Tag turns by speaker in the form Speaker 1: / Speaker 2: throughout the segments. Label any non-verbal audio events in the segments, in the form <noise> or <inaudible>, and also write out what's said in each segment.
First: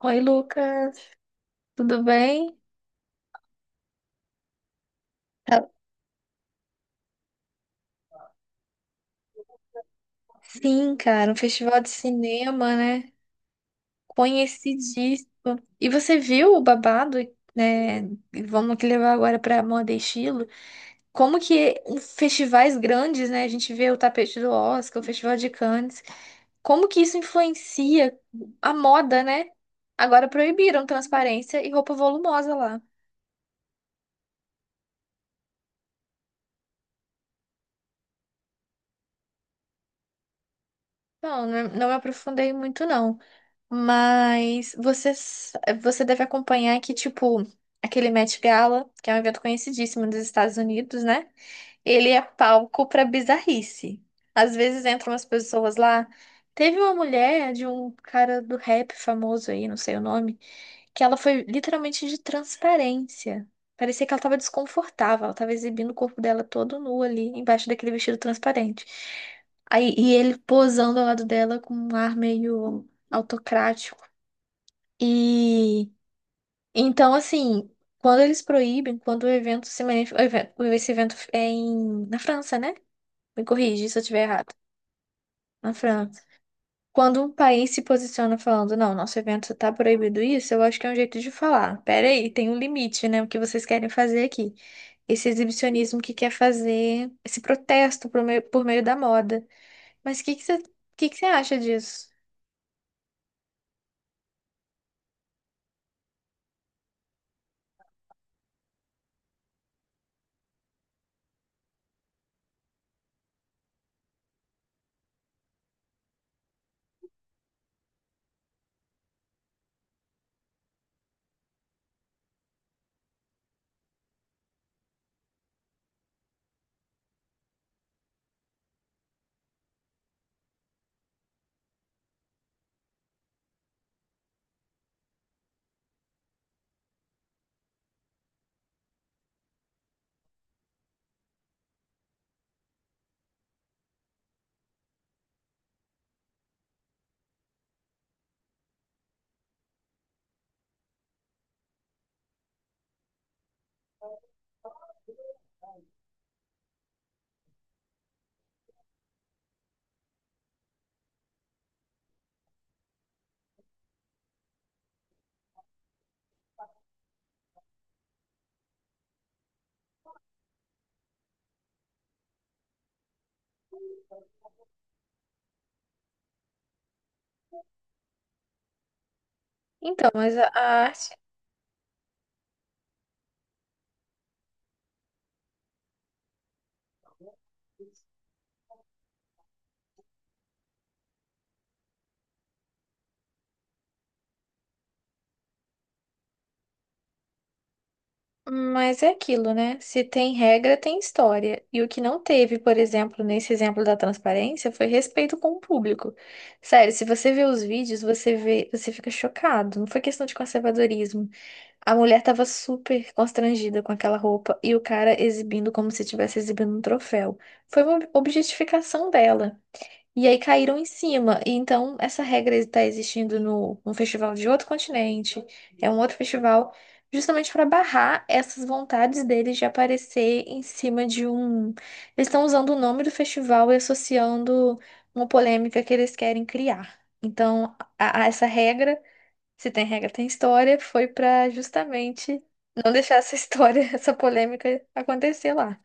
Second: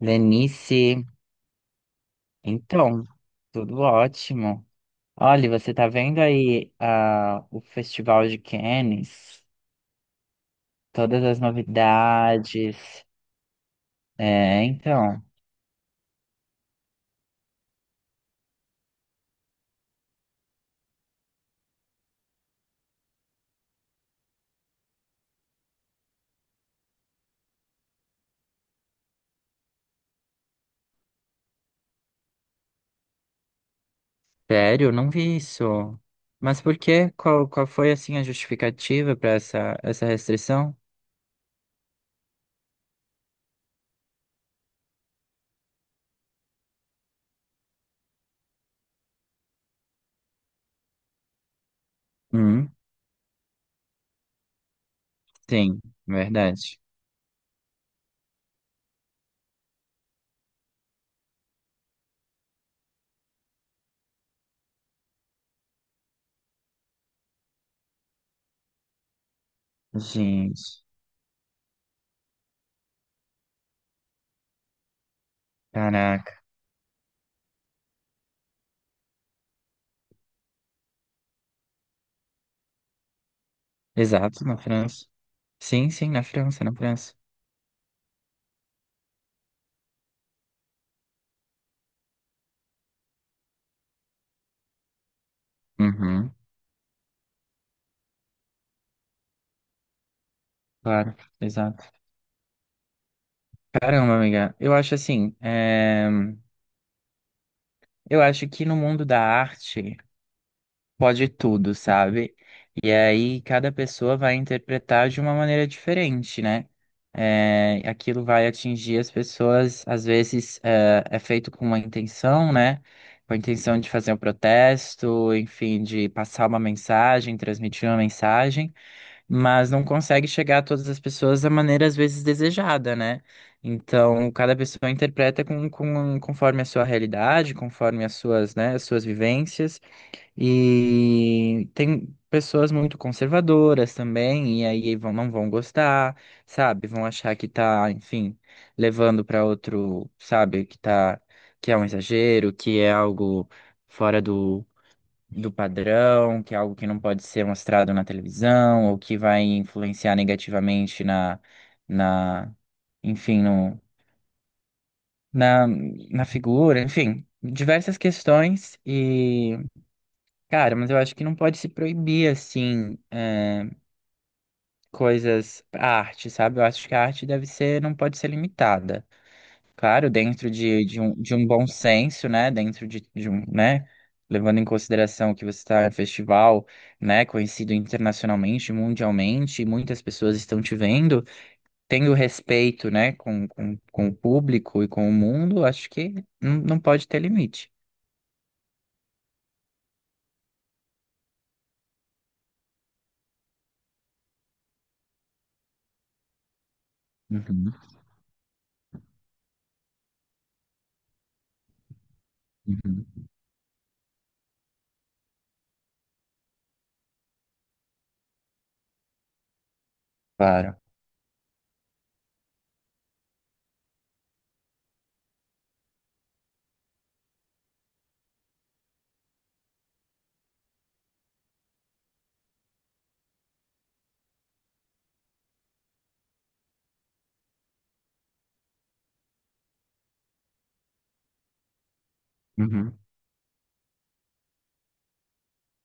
Speaker 1: Oi,
Speaker 2: Lenice,
Speaker 1: Lucas, tudo bem?
Speaker 2: então, tudo ótimo. Olha,
Speaker 1: Tá-
Speaker 2: você tá vendo aí o Festival de Cannes?
Speaker 1: Sim,
Speaker 2: Todas
Speaker 1: cara, um
Speaker 2: as
Speaker 1: festival de cinema,
Speaker 2: novidades.
Speaker 1: né?
Speaker 2: É, então.
Speaker 1: Conhecidíssimo. E você viu o babado, né? E vamos que levar agora para moda e estilo. Como que em festivais grandes, né? A gente vê o tapete do Oscar, o Festival de Cannes. Como que isso influencia a moda, né? Agora proibiram transparência e roupa volumosa lá.
Speaker 2: Sério, não vi isso. Mas por quê? Qual foi, assim, a justificativa para essa restrição?
Speaker 1: Não, não me aprofundei muito, não. Mas você deve acompanhar que, tipo, aquele Met Gala, que é um evento conhecidíssimo dos Estados Unidos, né? Ele é
Speaker 2: Hum,
Speaker 1: palco pra bizarrice. Às vezes entram umas pessoas
Speaker 2: sim,
Speaker 1: lá. Teve
Speaker 2: verdade.
Speaker 1: uma mulher de um cara do rap famoso aí, não sei o nome, que ela foi literalmente de transparência. Parecia que ela tava desconfortável, ela tava exibindo o corpo dela todo nu ali, embaixo daquele vestido transparente. Aí, e ele
Speaker 2: Gente,
Speaker 1: posando ao lado dela com um ar meio autocrático. E
Speaker 2: caraca.
Speaker 1: então, assim, quando eles proíbem, quando o evento se manif... o evento- esse evento é em... na França, né? Me corrige se eu estiver
Speaker 2: Exato,
Speaker 1: errado.
Speaker 2: na França.
Speaker 1: Na
Speaker 2: Sim, sim, na
Speaker 1: França.
Speaker 2: França, na França.
Speaker 1: Quando um país se posiciona falando, não, nosso evento tá proibido isso, eu acho que é um jeito de falar. Pera aí, tem um limite, né? O que vocês querem fazer aqui? Esse exibicionismo que quer
Speaker 2: Uhum,
Speaker 1: fazer esse protesto por meio da moda. Mas o que que você, que
Speaker 2: claro,
Speaker 1: que você acha
Speaker 2: exato.
Speaker 1: disso?
Speaker 2: Caramba, amiga, eu acho assim, eu acho que no mundo da arte pode tudo, sabe? E aí cada pessoa vai interpretar de uma maneira diferente, né? Aquilo vai atingir as pessoas, às vezes é feito com uma intenção, né? Com a intenção de fazer um protesto, enfim, de passar uma mensagem, transmitir uma mensagem, mas não consegue chegar a todas as pessoas da maneira às vezes desejada, né? Então, cada pessoa interpreta conforme a sua realidade, conforme as suas, né, as suas vivências, e tem pessoas muito conservadoras também, e aí vão, não vão gostar, sabe? Vão achar que tá, enfim, levando para outro, sabe, que tá, que é um exagero, que é algo fora do padrão, que é algo que não pode ser mostrado na televisão, ou que vai influenciar negativamente na, enfim, no, na figura, enfim, diversas questões e, cara, mas eu acho que não pode se proibir, assim, é, coisas, a arte, sabe? Eu acho que a arte deve ser, não pode ser limitada. Claro,
Speaker 1: Então, mas a
Speaker 2: dentro
Speaker 1: a arte...
Speaker 2: de um bom senso, né? Dentro né? Levando em consideração que você está em um festival, né? Conhecido internacionalmente, mundialmente, e muitas pessoas estão te vendo, tendo respeito, né? Com o público e com o mundo, acho que não pode ter limite.
Speaker 1: Mas é aquilo, né? Se tem regra, tem história. E o que não teve, por exemplo, nesse exemplo da transparência, foi respeito com o público. Sério, se você vê os
Speaker 2: Uhum,
Speaker 1: vídeos, você vê, você fica chocado. Não foi questão de conservadorismo. A mulher tava super
Speaker 2: uhum.
Speaker 1: constrangida com aquela roupa e o cara exibindo como se estivesse exibindo um troféu. Foi uma objetificação dela. E aí caíram
Speaker 2: Claro.
Speaker 1: em cima. E então essa regra está existindo no festival de outro continente, é um outro festival, justamente para barrar essas vontades deles de aparecer em cima de um. Eles estão usando o nome do festival e associando uma polêmica que eles querem criar. Então, a essa regra, se tem regra, tem história, foi para justamente não
Speaker 2: Uhum.
Speaker 1: deixar essa história, <laughs> essa polêmica acontecer lá.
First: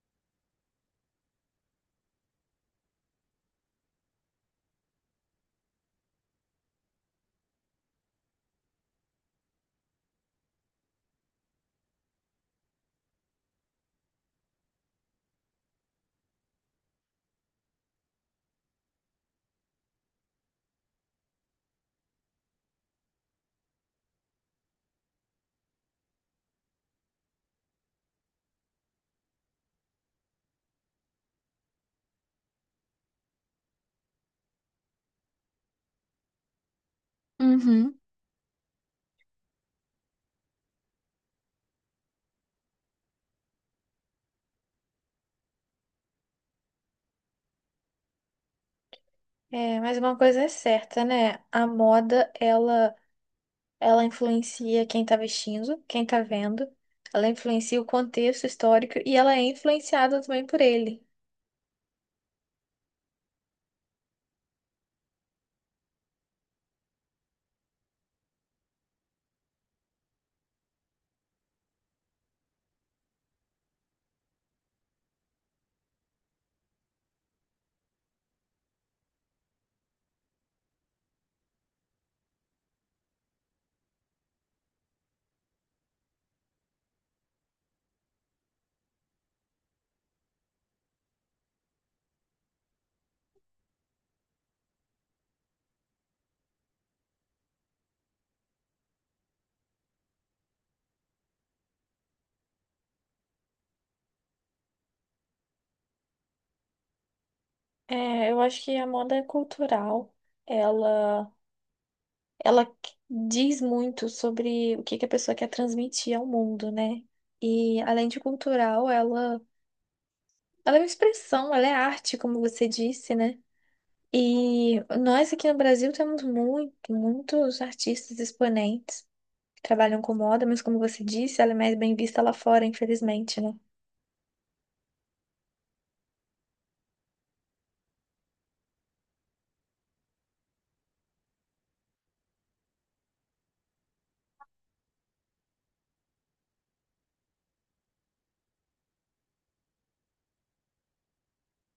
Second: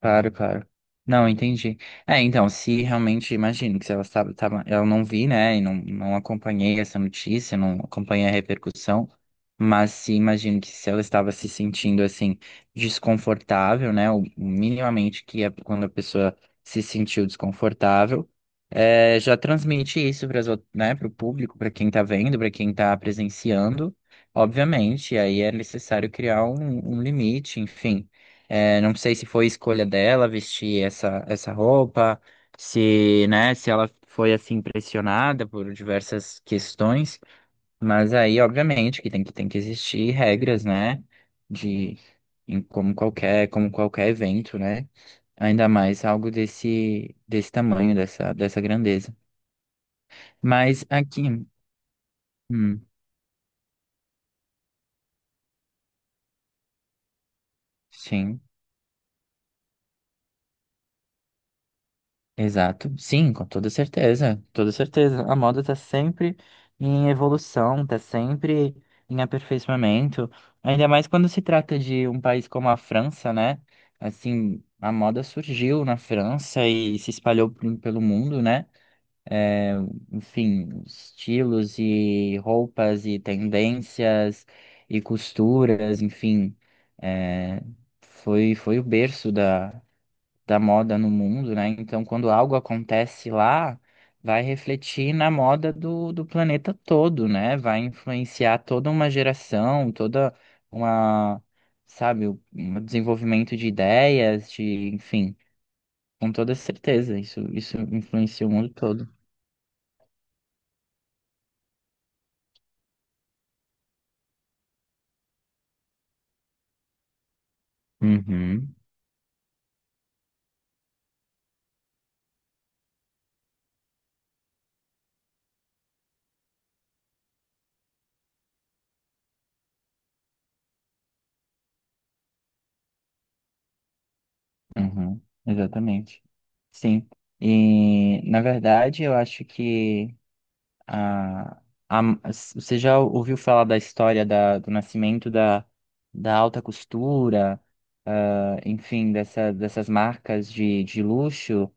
Speaker 2: Claro, claro. Não, entendi. É, então, se realmente, imagino que se ela eu não vi, né, e não acompanhei essa notícia, não acompanhei a repercussão, mas se imagino que se ela estava se sentindo, assim, desconfortável, né, o minimamente que é quando a pessoa se sentiu desconfortável, é, já transmite isso para, né, para o público, para quem tá vendo, para quem tá presenciando, obviamente, aí é necessário criar um limite, enfim. É, não sei se foi escolha dela vestir essa roupa, se, né, se ela foi assim pressionada por diversas questões,
Speaker 1: Uhum.
Speaker 2: mas aí, obviamente, que tem que existir regras, né, de em como qualquer evento, né? Ainda mais algo desse tamanho, dessa grandeza.
Speaker 1: É, mas uma coisa é
Speaker 2: Mas
Speaker 1: certa, né?
Speaker 2: aqui,
Speaker 1: A moda,
Speaker 2: hum,
Speaker 1: ela influencia quem está vestindo, quem está vendo. Ela influencia o
Speaker 2: sim.
Speaker 1: contexto histórico e ela é influenciada também por ele.
Speaker 2: Exato. Sim, com toda certeza. Toda certeza. A moda tá sempre em evolução, tá sempre em aperfeiçoamento. Ainda mais quando se trata de um país como a França, né? Assim, a moda surgiu na França e se espalhou pelo mundo, né? Enfim, estilos e roupas e tendências e costuras, enfim. É, foi o berço da moda no mundo, né? Então, quando algo acontece lá, vai refletir na moda do planeta todo, né? Vai influenciar toda uma geração, toda uma, sabe, um desenvolvimento de ideias, de, enfim, com toda certeza, isso
Speaker 1: É, eu
Speaker 2: influencia o
Speaker 1: acho
Speaker 2: mundo
Speaker 1: que a
Speaker 2: todo.
Speaker 1: moda é cultural. Ela, ela qu- Diz muito sobre o que que a pessoa quer transmitir ao mundo, né? E além de
Speaker 2: Uhum,
Speaker 1: cultural, ela é uma expressão, ela é arte, como você disse, né? E nós aqui no Brasil temos muitos artistas exponentes. Trabalham com moda, mas como você disse, ela é mais bem vista lá fora, infelizmente, né?
Speaker 2: uhum, exatamente. Sim. E, na verdade, eu acho que Ah, a- você já ouviu falar da história da, do nascimento da alta costura, ah, enfim, dessas marcas de luxo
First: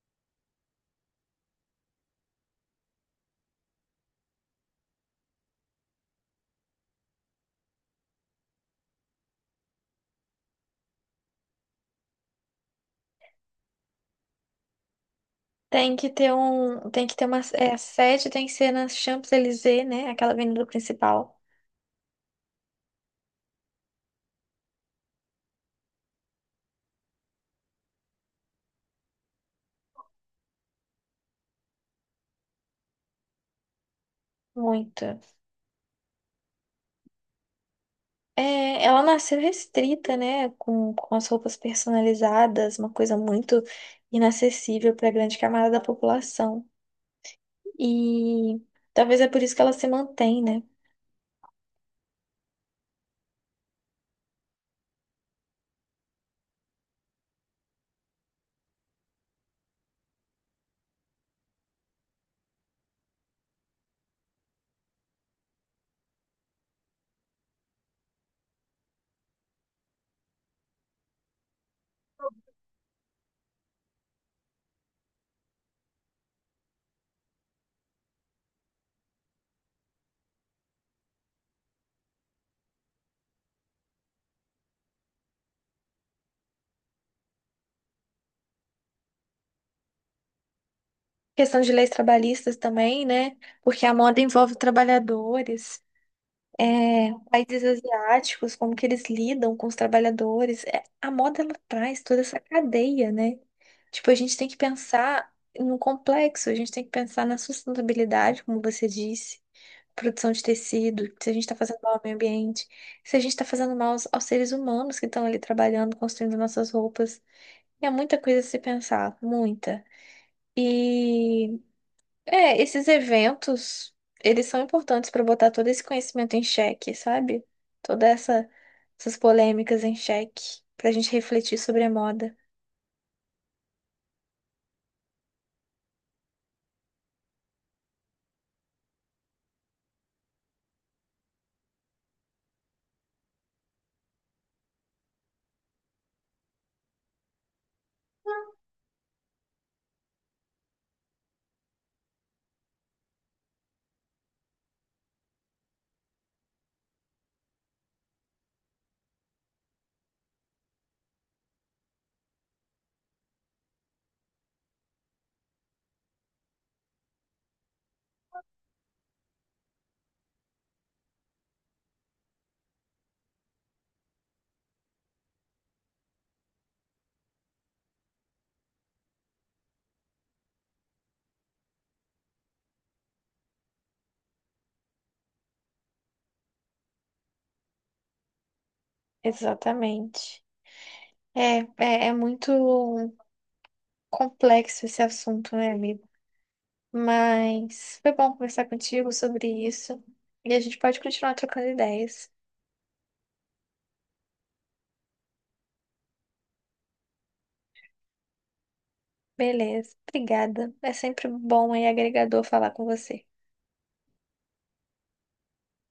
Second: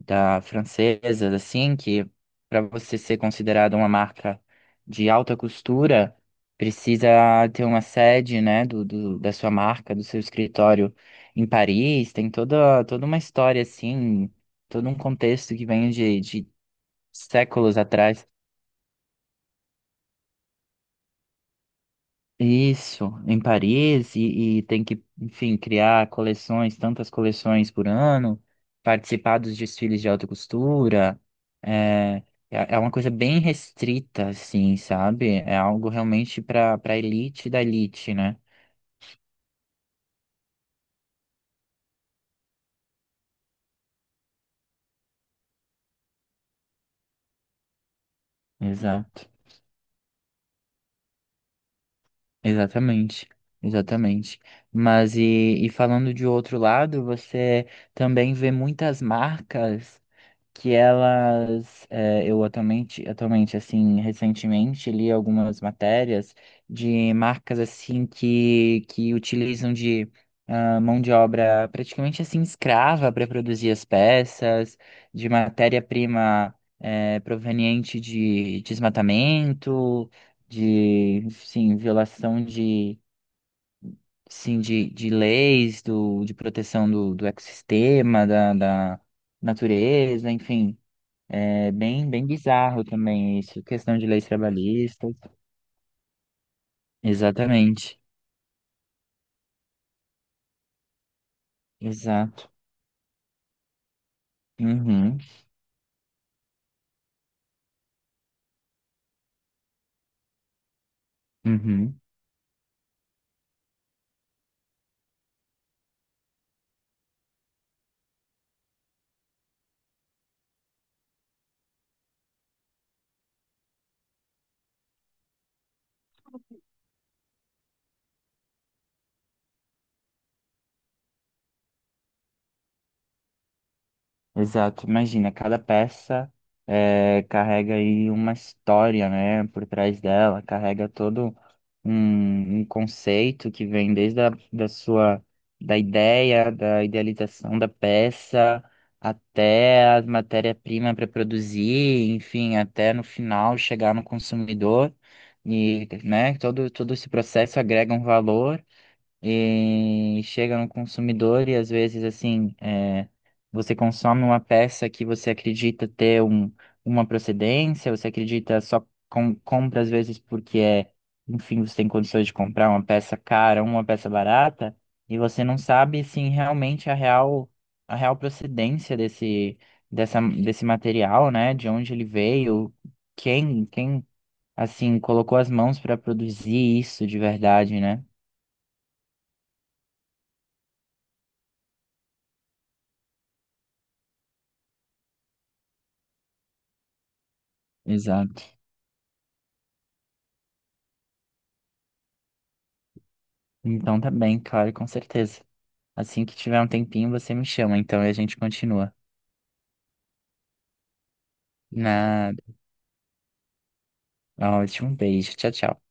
Speaker 2: da francesas, assim, que para você ser considerada uma marca de alta costura, precisa ter uma sede, né, da sua marca, do seu escritório em Paris, tem toda, toda uma história, assim, todo um contexto que vem
Speaker 1: Tem que ter
Speaker 2: de
Speaker 1: um, tem que ter uma, é,
Speaker 2: séculos
Speaker 1: A
Speaker 2: atrás.
Speaker 1: sede tem que ser na Champs-Élysées, né? Aquela avenida principal.
Speaker 2: Isso, em Paris, e tem que, enfim, criar coleções, tantas coleções por ano, participar dos desfiles de alta costura. É, é uma coisa bem restrita, assim,
Speaker 1: Muito.
Speaker 2: sabe? É algo realmente para elite da elite, né?
Speaker 1: É, ela nasceu restrita, né? Com as roupas personalizadas, uma coisa muito inacessível para a grande camada da população. E talvez é
Speaker 2: Exato,
Speaker 1: por isso que ela se mantém, né?
Speaker 2: exatamente, exatamente. Mas e falando de outro lado, você também vê muitas marcas. Que elas, eh, eu atualmente, assim, recentemente li algumas matérias de marcas, assim, que utilizam de mão de obra praticamente, assim, escrava para produzir as peças, de matéria-prima, proveniente de desmatamento, de, sim, violação de... Sim, de leis de proteção do ecossistema, da natureza, enfim.
Speaker 1: Questão
Speaker 2: É
Speaker 1: de leis
Speaker 2: bem
Speaker 1: trabalhistas
Speaker 2: bizarro
Speaker 1: também, né?
Speaker 2: também isso,
Speaker 1: Porque a
Speaker 2: questão de
Speaker 1: moda
Speaker 2: leis
Speaker 1: envolve
Speaker 2: trabalhistas.
Speaker 1: trabalhadores. É, países
Speaker 2: Exatamente.
Speaker 1: asiáticos, como que eles lidam com os trabalhadores. É, a moda, ela traz toda essa
Speaker 2: Exato.
Speaker 1: cadeia, né? Tipo, a gente tem que
Speaker 2: Uhum.
Speaker 1: pensar no complexo, a gente tem que pensar na sustentabilidade, como você disse, produção de tecido, se a gente está fazendo mal
Speaker 2: Uhum.
Speaker 1: ao meio ambiente, se a gente está fazendo mal aos, aos seres humanos que estão ali trabalhando, construindo nossas roupas. É muita coisa a se pensar, muita. E é, esses eventos, eles são importantes para botar todo esse conhecimento em xeque, sabe? Toda essa, essas polêmicas em xeque, pra gente refletir sobre a moda.
Speaker 2: Exato, imagina, cada peça, carrega aí uma história, né, por trás dela, carrega todo um, um conceito que vem desde a da sua, da ideia, da idealização da peça, até a matéria-prima para produzir, enfim, até no final chegar no consumidor, e, né, todo, todo esse processo agrega um valor e chega no consumidor e às vezes assim é, você consome uma peça que você acredita ter um, uma procedência, você acredita só compra às vezes porque é, enfim, você tem condições de comprar uma peça cara, uma peça barata, e você não sabe assim realmente a real procedência desse desse material, né? De onde ele veio, quem assim colocou as mãos para produzir isso de verdade, né?
Speaker 1: Exatamente. É muito complexo esse assunto, né, amigo? Mas foi bom
Speaker 2: Exato.
Speaker 1: conversar contigo sobre isso. E a gente pode continuar trocando ideias.
Speaker 2: Então tá bem, claro, com certeza. Assim que tiver um tempinho, você me chama, então, e a gente continua.
Speaker 1: Beleza. Obrigada. É sempre bom e
Speaker 2: Nada.
Speaker 1: agregador falar com você.
Speaker 2: Ótimo, um beijo. Tchau, tchau.